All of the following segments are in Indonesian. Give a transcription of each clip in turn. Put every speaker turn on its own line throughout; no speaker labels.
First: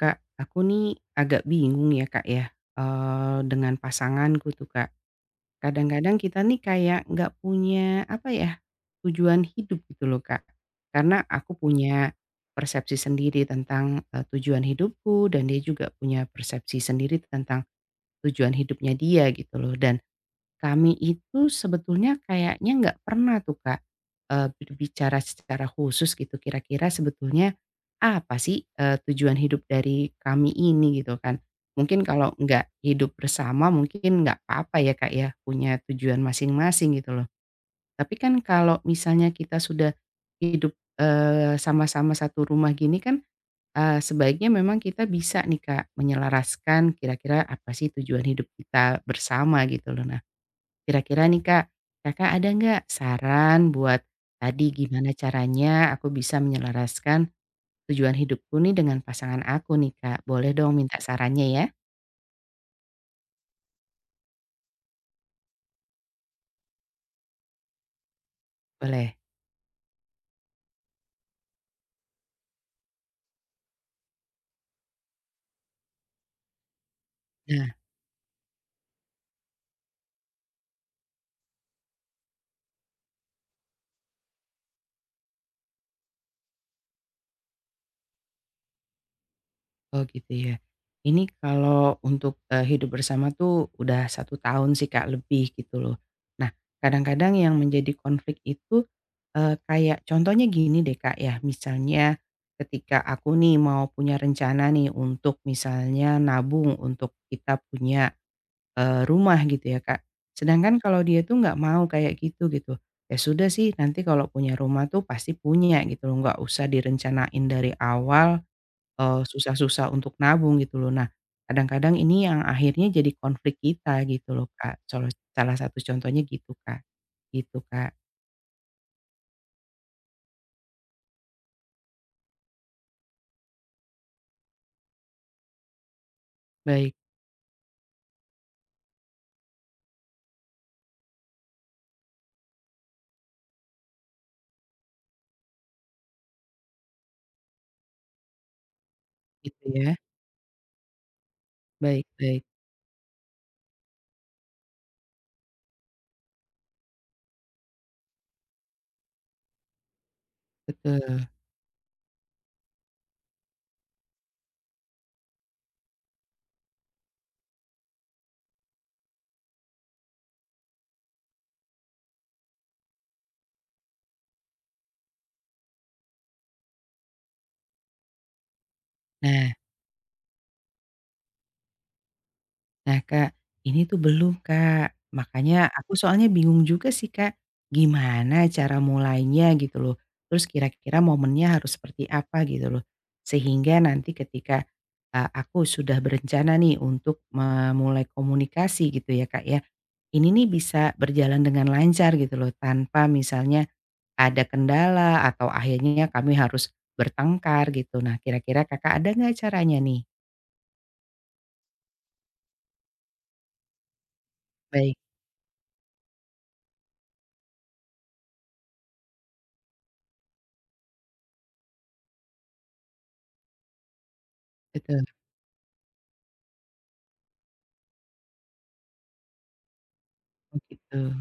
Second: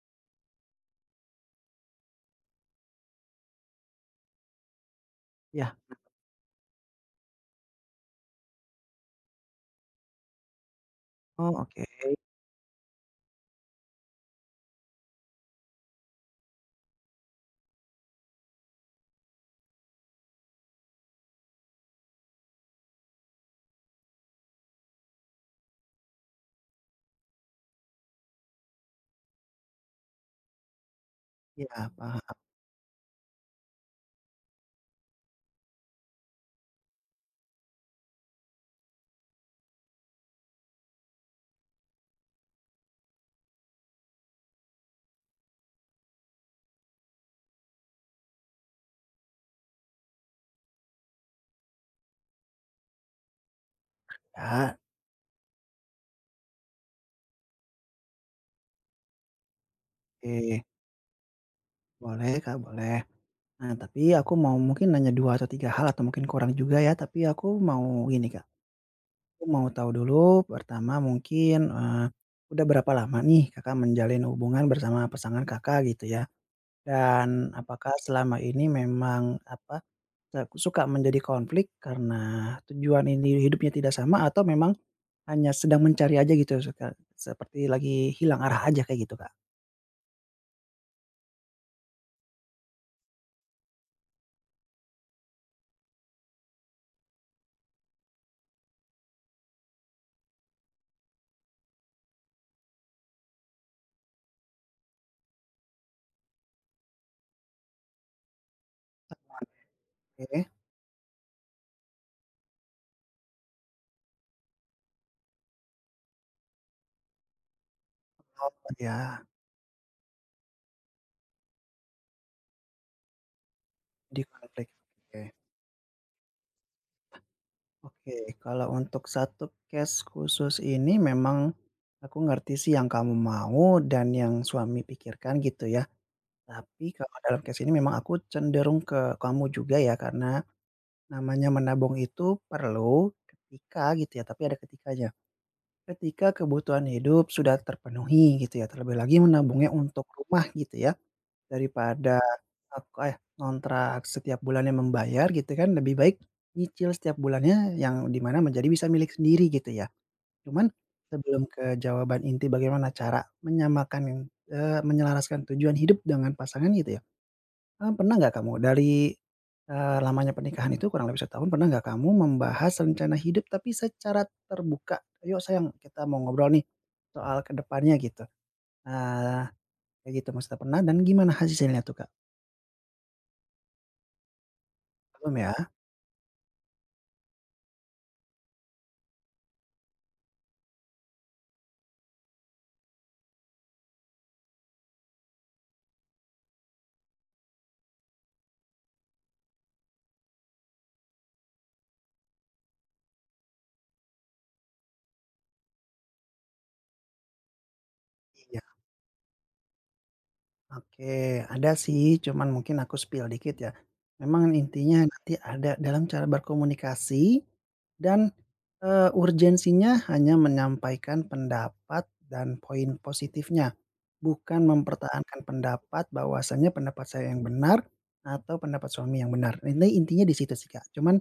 Kak, aku nih agak bingung ya Kak ya, dengan pasanganku tuh Kak.
Iya,
Kadang-kadang kita nih kayak nggak punya, apa ya, tujuan hidup gitu loh Kak. Karena aku
oh oke,
punya persepsi sendiri tentang, tujuan hidupku dan dia juga punya persepsi sendiri tentang tujuan hidupnya dia gitu loh dan kami itu sebetulnya kayaknya nggak pernah tuh Kak, berbicara secara khusus gitu kira-kira sebetulnya apa sih, tujuan hidup dari kami ini gitu kan.
iya
Mungkin kalau
paham,
nggak hidup bersama mungkin nggak apa-apa ya Kak ya, punya tujuan masing-masing gitu loh. Tapi kan kalau misalnya kita sudah hidup, sama-sama satu rumah gini kan, sebaiknya memang kita bisa nih Kak menyelaraskan kira-kira apa sih tujuan hidup kita bersama gitu loh. Kira-kira nih Kak, Kakak ada nggak saran buat tadi
ya,
gimana caranya aku bisa menyelaraskan tujuan hidupku nih dengan pasangan aku nih Kak? Boleh
oke,
dong minta sarannya ya?
boleh Kak, boleh. Nah tapi aku mau mungkin nanya 2 atau 3 hal atau mungkin kurang juga ya, tapi aku mau gini Kak,
Boleh.
aku mau tahu dulu pertama mungkin, udah berapa lama nih Kakak menjalin hubungan bersama pasangan Kakak gitu ya? Dan
Nah,
apakah selama ini memang apa, aku suka menjadi konflik karena tujuan ini hidupnya tidak sama atau memang hanya sedang mencari aja gitu suka seperti lagi hilang arah aja kayak gitu Kak?
oh gitu ya. Ini kalau untuk, hidup bersama tuh udah satu tahun sih Kak, lebih gitu loh. Nah, kadang-kadang yang menjadi konflik itu, kayak contohnya gini deh Kak ya, misalnya ketika aku nih mau punya rencana nih untuk misalnya nabung untuk kita punya, rumah gitu ya Kak.
Oke.
Sedangkan kalau dia tuh nggak mau kayak gitu, gitu. Ya sudah sih nanti kalau punya rumah tuh pasti punya gitu loh, nggak usah direncanain dari awal.
Oh iya,
Susah-susah untuk nabung gitu loh. Nah, kadang-kadang ini yang akhirnya jadi konflik kita
di
gitu loh,
konflik,
Kak. Solo
oke.
salah satu contohnya gitu, Kak. Gitu, Kak.
Oke, kalau untuk satu case khusus ini memang aku ngerti sih yang kamu mau dan yang suami pikirkan gitu ya. Tapi
Baik,
kalau dalam case ini memang aku cenderung ke kamu juga ya karena namanya menabung itu perlu ketika gitu ya, tapi ada ketikanya. Ketika kebutuhan hidup sudah terpenuhi gitu ya, terlebih lagi
gitu
menabungnya
ya.
untuk rumah gitu ya,
Baik
daripada
baik,
Ngontrak setiap bulannya membayar gitu kan, lebih baik nyicil setiap bulannya yang di mana menjadi bisa milik sendiri gitu ya. Cuman
betul.
sebelum ke jawaban inti bagaimana cara menyamakan, menyelaraskan tujuan hidup dengan pasangan gitu ya, pernah nggak kamu dari, lamanya pernikahan itu kurang lebih setahun, pernah nggak kamu membahas rencana hidup tapi secara terbuka? "Yuk sayang kita mau ngobrol nih soal ke depannya," gitu. Nah,
Nah
kayak gitu maksudnya pernah dan gimana hasilnya tuh, Kak?
Nah Kak, ini tuh belum Kak,
Belum ya?
makanya aku soalnya bingung juga sih Kak, gimana cara mulainya gitu loh, terus kira-kira momennya harus seperti apa gitu loh. Sehingga nanti ketika, aku sudah berencana nih untuk memulai komunikasi gitu ya Kak ya, ini nih bisa berjalan dengan lancar gitu loh tanpa misalnya ada kendala atau akhirnya kami harus bertengkar gitu. Nah
Iya.
kira-kira Kakak ada nggak caranya nih?
Oke, ada sih, cuman mungkin aku spill dikit ya. Memang
Baik,
intinya nanti ada dalam cara berkomunikasi dan, urgensinya hanya menyampaikan pendapat dan poin positifnya, bukan
betul,
mempertahankan pendapat bahwasanya pendapat saya yang benar atau pendapat suami yang benar. Ini intinya di situ
oh
sih, Kak.
gitu,
Cuman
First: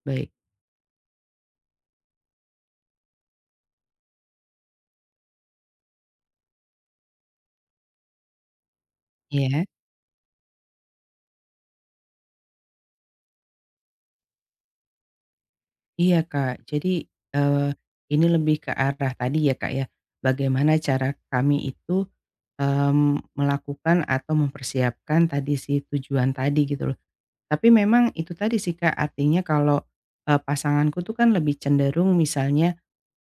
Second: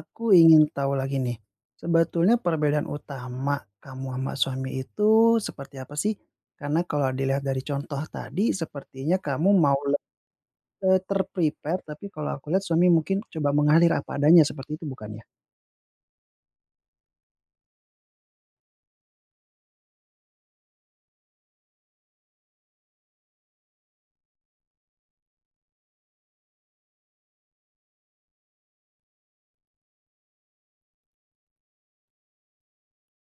aku
baik.
ingin tahu lagi nih, sebetulnya perbedaan utama kamu sama suami itu seperti apa sih? Karena kalau dilihat dari contoh tadi sepertinya kamu
Iya,
mau le eee, ter tapi kalau aku lihat suami mungkin coba mengalir apa adanya seperti itu bukannya?
iya Kak. Jadi, eee, ini lebih ke arah tadi ya Kak ya, bagaimana cara kami itu, melakukan atau mempersiapkan tadi si tujuan tadi gitu loh. Tapi memang itu tadi sih Kak, artinya kalau, pasanganku tuh kan lebih cenderung misalnya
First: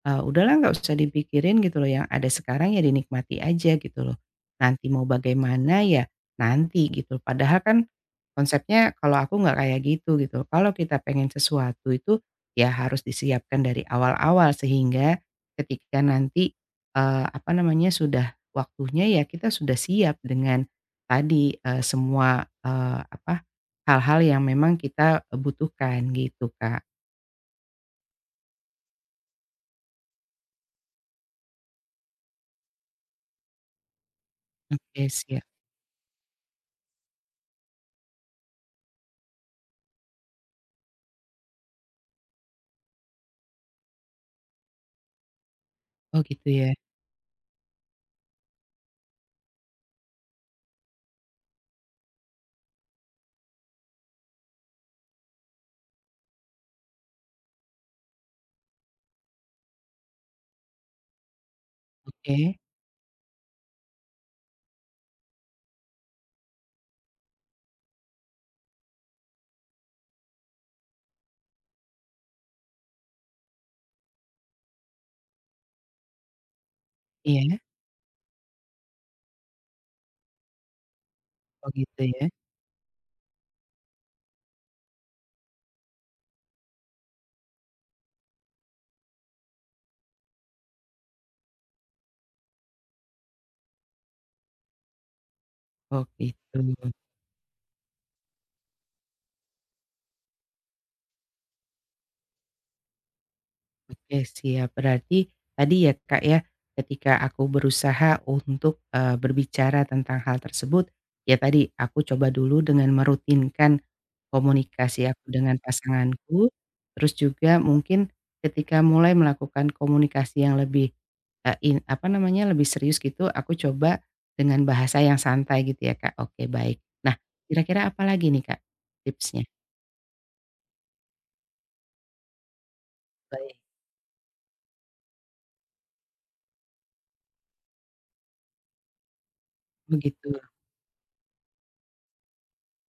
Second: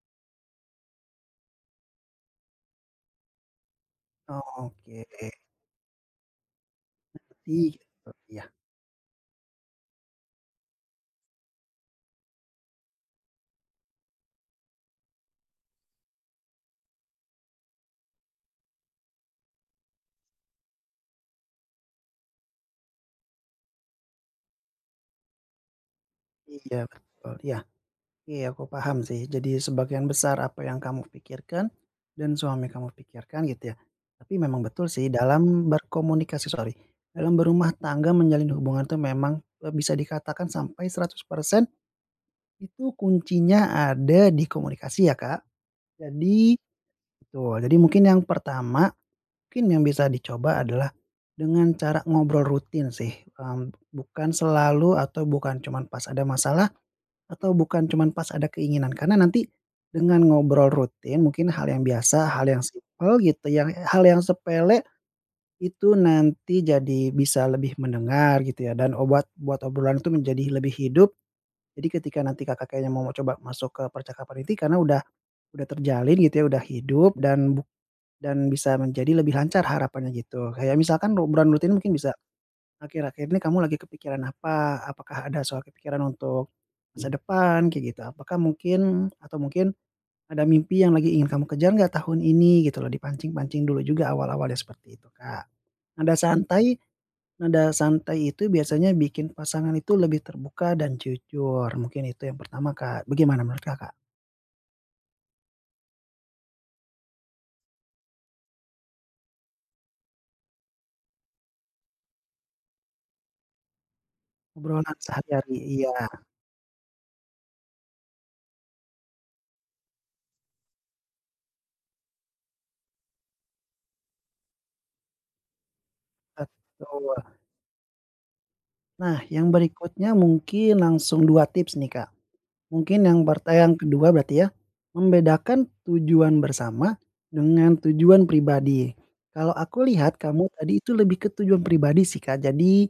Udahlah nggak usah dipikirin gitu loh, yang ada sekarang ya dinikmati aja gitu loh.
Oh
Nanti
oke,
mau bagaimana ya nanti gitu. Padahal
iya,
kan
betul. Iya,
konsepnya kalau aku nggak kayak gitu gitu. Kalau kita pengen sesuatu itu ya harus disiapkan dari awal-awal sehingga ketika nanti, apa namanya, sudah waktunya ya kita sudah siap dengan tadi, semua, apa, hal-hal yang memang kita, butuhkan gitu,
iya
Kak.
betul, iya. Iya, aku paham sih. Jadi sebagian besar apa yang kamu pikirkan dan suami kamu pikirkan gitu ya. Tapi memang betul
Oke
sih
siap.
dalam berkomunikasi, sorry, dalam berumah tangga menjalin hubungan itu memang e bisa dikatakan sampai 100% itu kuncinya ada di komunikasi ya, Kak.
Oh gitu
Jadi
ya?
betul, jadi mungkin yang pertama, mungkin yang bisa dicoba adalah dengan cara ngobrol rutin sih, bukan selalu atau bukan cuman pas ada masalah atau bukan cuman pas ada keinginan? Karena nanti dengan ngobrol rutin mungkin hal yang biasa, hal
Oke,
yang simpel gitu yang hal yang sepele itu nanti jadi bisa lebih mendengar gitu ya dan obat buat obrolan itu menjadi lebih hidup. Jadi ketika nanti Kakak kayaknya mau coba masuk ke percakapan inti karena udah terjalin gitu ya, udah hidup
iya.
dan dan bisa menjadi lebih lancar harapannya gitu. Kayak misalkan obrolan
Oh
rutin mungkin
gitu
bisa
ya?
akhir-akhir ini kamu lagi kepikiran apa? Apakah ada soal kepikiran untuk masa depan kayak gitu? Apakah mungkin atau mungkin ada mimpi yang lagi ingin kamu kejar nggak tahun ini gitu loh, dipancing-pancing dulu juga awal-awalnya seperti itu, Kak.
Oh
Nada
gitu.
santai nada santai itu biasanya bikin pasangan itu lebih terbuka dan jujur, mungkin itu yang pertama, Kak. Bagaimana menurut Kakak?
Oke siap. Berarti tadi ya Kak ya, ketika aku berusaha untuk, berbicara tentang hal tersebut, ya tadi aku coba dulu dengan merutinkan
Obrolan
komunikasi aku
sehari-hari
dengan
iya,
pasanganku, terus juga mungkin ketika mulai melakukan komunikasi yang lebih, eee, in apa namanya, lebih serius gitu, aku coba dengan bahasa yang santai gitu ya Kak, oke baik.
betul.
Nah, kira-kira apa lagi nih Kak
Nah
tipsnya?
yang berikutnya mungkin langsung 2 tips nih, Kak. Mungkin yang pert
Baik.
eh, yang kedua berarti ya, membedakan tujuan bersama dengan tujuan pribadi. Kalau aku lihat
Begitu.
kamu tadi itu lebih ke tujuan pribadi sih, Kak. Jadi,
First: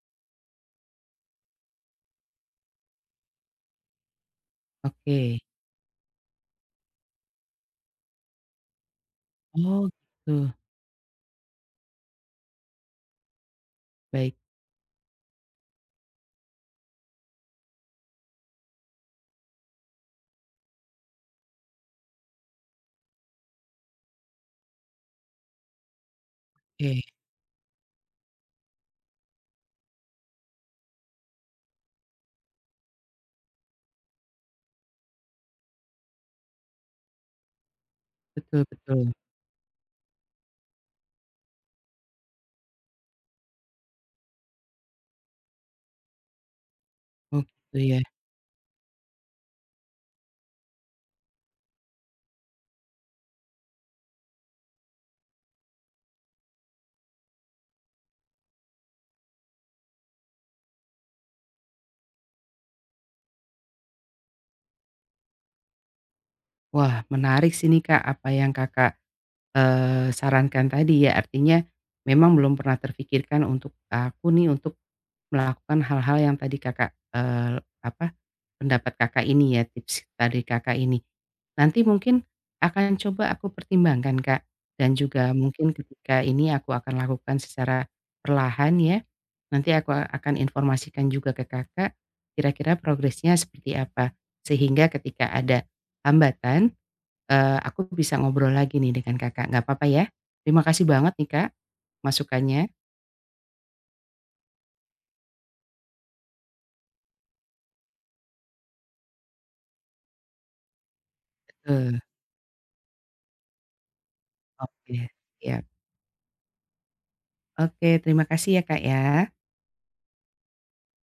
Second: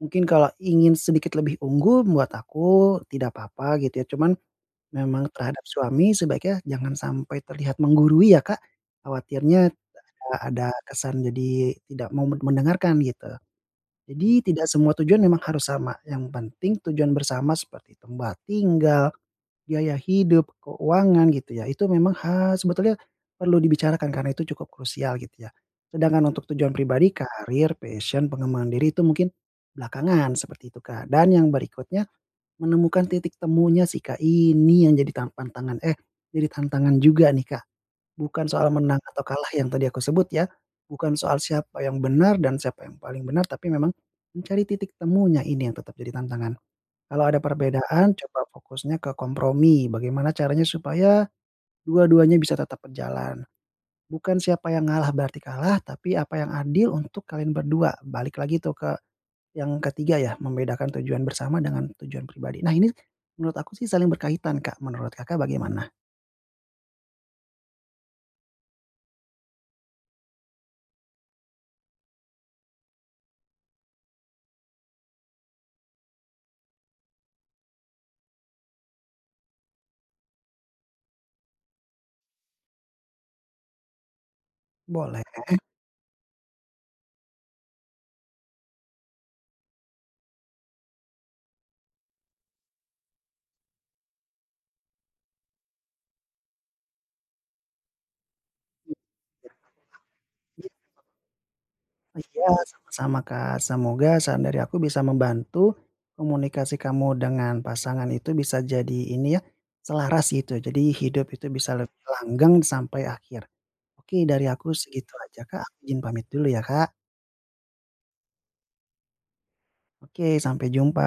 mungkin kalau ingin sedikit lebih unggul buat aku tidak apa-apa gitu ya, cuman
Oke.
memang terhadap suami sebaiknya jangan sampai terlihat menggurui ya, Kak. Khawatirnya
Oh gitu,
tidak ada kesan jadi tidak mau mendengarkan gitu.
baik,
Jadi tidak semua tujuan memang harus sama, yang penting tujuan bersama seperti tempat tinggal, biaya hidup, keuangan gitu ya, itu memang ha sebetulnya perlu dibicarakan karena itu cukup krusial gitu ya. Sedangkan untuk tujuan
oke,
pribadi, karir, passion, pengembangan diri itu mungkin belakangan seperti itu, Kak. Dan yang berikutnya menemukan titik temunya sih, Kak, ini yang jadi jadi tantangan juga nih, Kak. Bukan
betul
soal menang
betul.
atau kalah yang tadi aku sebut ya, bukan soal siapa yang benar dan siapa yang paling benar, tapi memang mencari titik temunya ini yang tetap jadi tantangan. Kalau ada
Oh gitu ya.
perbedaan coba fokusnya ke kompromi, bagaimana caranya supaya dua-duanya bisa tetap berjalan. Bukan siapa yang ngalah berarti kalah, tapi apa yang adil untuk kalian berdua. Balik lagi tuh ke yang ketiga ya, membedakan tujuan bersama dengan tujuan pribadi. Nah ini menurut aku sih saling berkaitan Kak, menurut Kakak bagaimana?
Wah menarik sih nih Kak, apa yang Kakak, sarankan tadi ya, artinya memang belum pernah terfikirkan untuk aku nih untuk melakukan hal-hal yang tadi Kakak, apa, pendapat Kakak ini ya, tips tadi Kakak ini. Nanti mungkin akan coba aku pertimbangkan, Kak, dan
Boleh.
juga mungkin ketika ini aku akan lakukan secara perlahan ya. Nanti akan informasikan juga ke Kakak, kira-kira progresnya seperti apa. Sehingga ketika ada hambatan aku bisa ngobrol lagi nih dengan Kakak, nggak apa-apa ya? Terima kasih banget nih Kak
Oh iya,
masukannya.
sama-sama, Kak. Semoga saran dari aku bisa membantu komunikasi kamu dengan pasangan itu bisa jadi ini ya, selaras gitu. Jadi hidup itu bisa
Eee,
lebih langgeng sampai akhir. Oke, dari aku
oke,
segitu aja,
ya.
Kak. Aku izin pamit dulu ya, Kak.
Oke, terima kasih ya Kak ya.
Oke, sampai jumpa.